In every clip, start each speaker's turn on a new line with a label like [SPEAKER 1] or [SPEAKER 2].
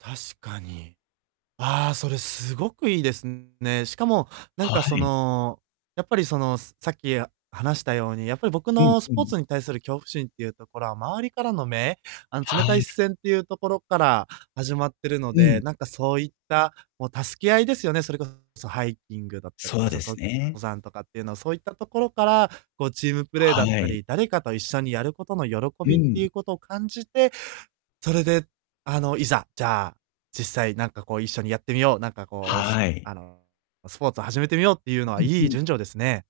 [SPEAKER 1] 確かに。ああ、それすごくいいですね。しかも、なん
[SPEAKER 2] は
[SPEAKER 1] かそ
[SPEAKER 2] い。
[SPEAKER 1] の、やっぱり、その、すさっき話したように、やっぱり僕
[SPEAKER 2] うん
[SPEAKER 1] のス
[SPEAKER 2] う
[SPEAKER 1] ポー
[SPEAKER 2] ん。
[SPEAKER 1] ツに対する恐怖心っていうところは、周りからの目あの、
[SPEAKER 2] は
[SPEAKER 1] 冷たい
[SPEAKER 2] い。
[SPEAKER 1] 視線ってゆうところから始まってるの
[SPEAKER 2] う
[SPEAKER 1] で、
[SPEAKER 2] ん。
[SPEAKER 1] なんかそういった、もう、助け合いですよね。それこそハイキングだったりと
[SPEAKER 2] そ
[SPEAKER 1] か、
[SPEAKER 2] うで
[SPEAKER 1] そ、と
[SPEAKER 2] すね。
[SPEAKER 1] 登山とかってゆうの、そういったところから、こう、チームプレイだ
[SPEAKER 2] は
[SPEAKER 1] った
[SPEAKER 2] い。
[SPEAKER 1] り、誰かと一緒にやることの喜
[SPEAKER 2] う
[SPEAKER 1] びって
[SPEAKER 2] ん。
[SPEAKER 1] ゆうこと感じて、それで、あの、いざ、じゃあ、実際なんか、こう、一緒にやってみよう、なんかこう、す
[SPEAKER 2] はい。
[SPEAKER 1] あの、スポーツ始めてみようってゆうの
[SPEAKER 2] う
[SPEAKER 1] は、
[SPEAKER 2] ん
[SPEAKER 1] いい
[SPEAKER 2] うん。
[SPEAKER 1] 順序ですね。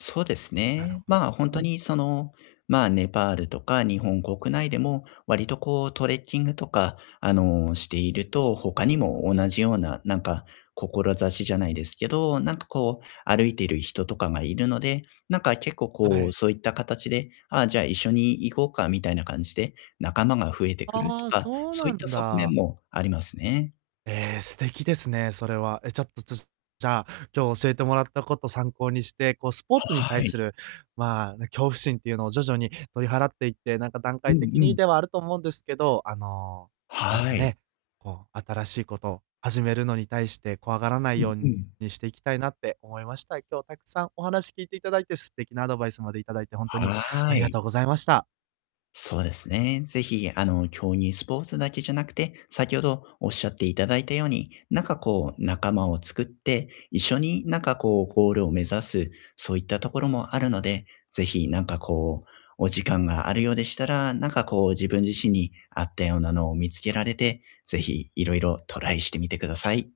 [SPEAKER 2] そうです
[SPEAKER 1] なる
[SPEAKER 2] ね。
[SPEAKER 1] ほど、
[SPEAKER 2] まあ、ほん
[SPEAKER 1] う
[SPEAKER 2] と
[SPEAKER 1] ん。
[SPEAKER 2] に、その、まあ、ネパールとか日本国内でも、わりとこう、トレッキングとか、あの、していると、他にも同じような、なんか、こころざしじゃないですけど、なんかこう、歩いてる人とかがいるので、なんか結構
[SPEAKER 1] は
[SPEAKER 2] こう、
[SPEAKER 1] い。
[SPEAKER 2] そういったかたちで、ああ、じゃ、一緒に行こうかみたいな感じで、仲間が増えてくると
[SPEAKER 1] ああ、
[SPEAKER 2] か、
[SPEAKER 1] そう
[SPEAKER 2] そう
[SPEAKER 1] な
[SPEAKER 2] いった
[SPEAKER 1] ん
[SPEAKER 2] 側面
[SPEAKER 1] だ。
[SPEAKER 2] もありますね。
[SPEAKER 1] ええ、素敵ですね、それは。え、ちょっと、ちょじゃあ、今日教えてもらったこと参考にして、こう、スポーツに
[SPEAKER 2] は
[SPEAKER 1] 対す
[SPEAKER 2] い。
[SPEAKER 1] る、まあ、あの、恐怖心っていうのを徐々に取り払っていって、なんか段
[SPEAKER 2] うん
[SPEAKER 1] 階的
[SPEAKER 2] う
[SPEAKER 1] に
[SPEAKER 2] ん。
[SPEAKER 1] ではあると思うんですけど、あの、なん
[SPEAKER 2] は
[SPEAKER 1] か
[SPEAKER 2] い。
[SPEAKER 1] ね、こう、新しいこと始めるのに対して怖がらな
[SPEAKER 2] う
[SPEAKER 1] い
[SPEAKER 2] ん
[SPEAKER 1] よう
[SPEAKER 2] う
[SPEAKER 1] に、
[SPEAKER 2] ん。
[SPEAKER 1] していきたいなって思いました。今日、たくさんお話聞いていただいて、素敵なアドバイスまでいただいて、ほんとにあ
[SPEAKER 2] は
[SPEAKER 1] りが
[SPEAKER 2] い。
[SPEAKER 1] とうございました。
[SPEAKER 2] そうですね、是非、あの、競技スポーツだけじゃなくて、先ほどおっしゃっていただいたように、なんかこう、仲間を作って、一緒になんかこう、ゴールを目指す、そういったところもあるので、是非、なんかこう、お時間があるようでしたら、なんかこう、自分自身に合ったようなのを見つけられて、是非、いろいろトライしてみてください。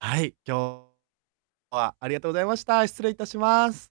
[SPEAKER 1] はい、今日は、ありがとうございました。失礼いたします。